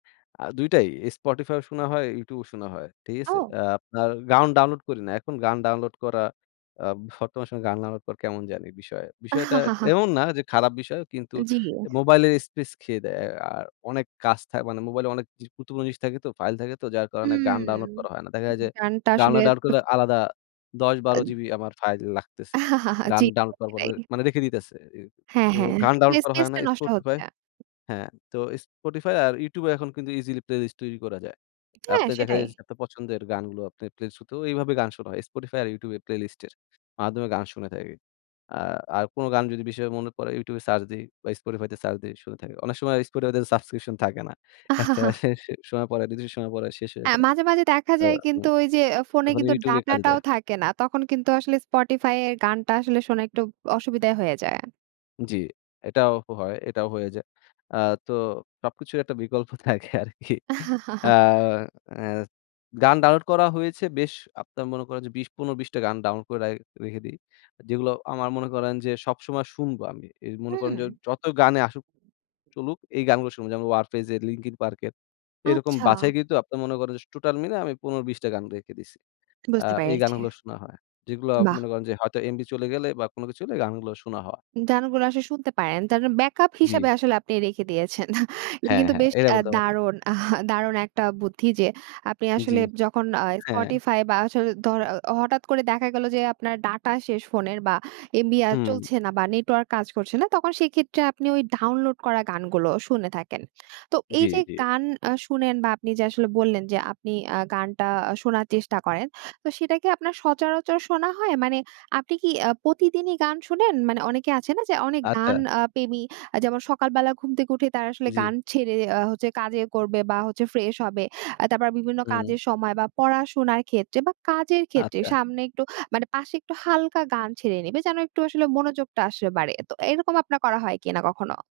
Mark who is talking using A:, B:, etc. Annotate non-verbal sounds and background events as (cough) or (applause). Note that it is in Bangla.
A: আ ২ টাই Spotify ও শোনা হয়, YouTube ও শোনা হয়। ঠিক আছে?
B: আও!
A: আ আপনার গান ডাউনলোড করি না। এখন গান ডাউনলোড করা আ বর্তমান সময়ে গান ডাউনলোড করা কেমন জানি বিষয়। বিষয়টা
B: (chuckles)
A: এমন না যে খারাপ বিষয় কিন্তু
B: জি।
A: মোবাইলের স্পেস খেয়ে দেয়। আর অনেক কাজ থাকে মানে মোবাইলে অনেক (unintelligible) জিনিস থাকে তো ফাইল থাকে তো যার কারণে
B: হুম,
A: গান ডাউনলোড করা হয় না। দেখা যায় যে
B: গানটা
A: গান
B: আসলে
A: ডাউনলোড করলে
B: (unintelligible)
A: আলাদা ১০-১২
B: আদ
A: জিবি আমার ফাইল লাগতেছে।
B: (chuckles)
A: গান
B: জি
A: ডাউনলোড করার পর
B: সেটাই।
A: মানে রেখে দিতেছে। এ
B: হ্যাঁ,
A: তো
B: হ্যাঁ,
A: গান ডাউনলোড করা
B: স্পেস
A: হয় না
B: টা নষ্ট
A: Spotify
B: হচ্ছে।
A: হ্যাঁ, তো Spotify আর YouTube এখন কিন্তু ইজিলি প্লেলিস্ট তৈরি করা যায়।
B: হ্যাঁ,
A: আপনার দেখা
B: সেটাই।
A: যাচ্ছে যে আপনার পছন্দের গানগুলো প্লেলিস্ট (unintelligible) এভাবে গান শোনা হয়। Spotify আর YouTube প্লেলিস্টের মাধ্যমে গান শুনে থাকি। আ আর কোন গান যদি বিষয় মনে পড়ে YouTube সার্চ দেই বা Spotify তে সার্চ দেই শুনে থাকি। অনেক সময় Spotify সাবস্ক্রিপশন থাকে না। একটা
B: (chuckles)
A: (unintelligible) সময় পরে কিছু সময় পরে শেষ হয়ে
B: এ্যা
A: যায়।
B: মাঝে, মাঝে, দেখা
A: আ
B: যায়
A: উ
B: কিন্তু ওই যে আ ফোনে
A: তখন
B: কিন্তু
A: YouTube এ কাজ
B: ডাটাটাও
A: দেয়।
B: থাকে না। তখন কিন্তু আসলে Spotify য়ের গানটা আসলে শোনা একটু অসুবিধা হয়ে যায়।
A: জ্বি। এটাও হয়, এটাও হয়ে যায়। আ তো সবকিছুর একটা বিকল্প থাকে আরকি আ
B: (chuckles)
A: আ গান ডাউনলোড করা হয়েছে বেশ আপনারা মনে করেন যে ২০ ১৫-২০ টা গান ডাউনলোড করে রাই রেখে দেই। যেগুলো আমার মনে করেন যে সবসময় শুনবো আমি। এ মনে করেন যে
B: হুম।
A: যত গানে আসুক চলুক এই গানগুলো শুনবো। যেমন 'ওয়ার ফেজ এর', 'লিঙ্কন পার্ক' এর এরকম
B: আচ্ছা।
A: বাছাই কিন্তু আপনারা মনে করেন যে টোটাল মিলে আমি ১৫-২০ টা গান রেখে দিয়েছি। আ
B: বুঝতে
A: এই
B: পেরেছি।
A: গানগুলো শোনা হয়। যেগুলো
B: বাহ!
A: মনে করেন যে হয়তো এমবি চলে গেলে বা কোন কিছু চলে গানগুলো শোনা হওয়া।
B: গান গুলো আসলে শুনতে পারেন। তার (unintelligible) ব্যাকআপ হিসেবে
A: জি।
B: আসলে আপনি রেখে দিয়েছেন। (chuckles) এটা
A: হ্যাঁ,
B: কিন্তু
A: হ্যাঁ,
B: বেশ
A: এটা
B: আ
A: বলতে পারেন।
B: দারুণ, (chuckles) দারুণ একটা বুদ্ধি যে আপনি
A: জি।
B: আসলে যখন আ
A: হ্যাঁ।
B: Spotify বা আসলে ধ হঠাৎ করে দেখা গেল যে আপনার ডাটা শেষ ফোনের বা এমবি আ
A: হুম।
B: চলছে না বা নেটওয়র্ক কাজ করছে না, তখন সেক্ষেত্রে আপনি ওই ডাউনলোড করা গানগুলো শুনে থাকেন তো এই
A: জি,
B: যে
A: জি।
B: গান আ শুনেন বা আপনি যে আসলে বললেন যে আপনি আ গানটা শোনার চেষ্টা করেন, তো সেটা কি আপনার সচরাচর শোনা হয়? মানে আপনি কি আ প্রতিদিনই গান শোনেন? মানে অনেকে আছে না যে অনেক গান
A: আচ্ছা।
B: আ প্রেমী আ যেমন সকালবেলা ঘুম থেকে উঠে তারা আসলে
A: জি।
B: গান ছেড়ে আ হচ্ছে কাজে করবে বা হচ্ছে ফ্রেশ হবে। আ তারপর বিভিন্ন
A: হুম।
B: কাজের সময় বা পড়াশোনার ক্ষেত্রে বা কাজের ক্ষেত্রে
A: আচ্ছা।
B: সামনে একটু, মানে পাশে একটু হালকা গান ছেড়ে নিবে, যেন একটু আসলে মনোযোগটা আসলে বাড়ে। তো এরকম আপনার করা হয় কিনা কখনো?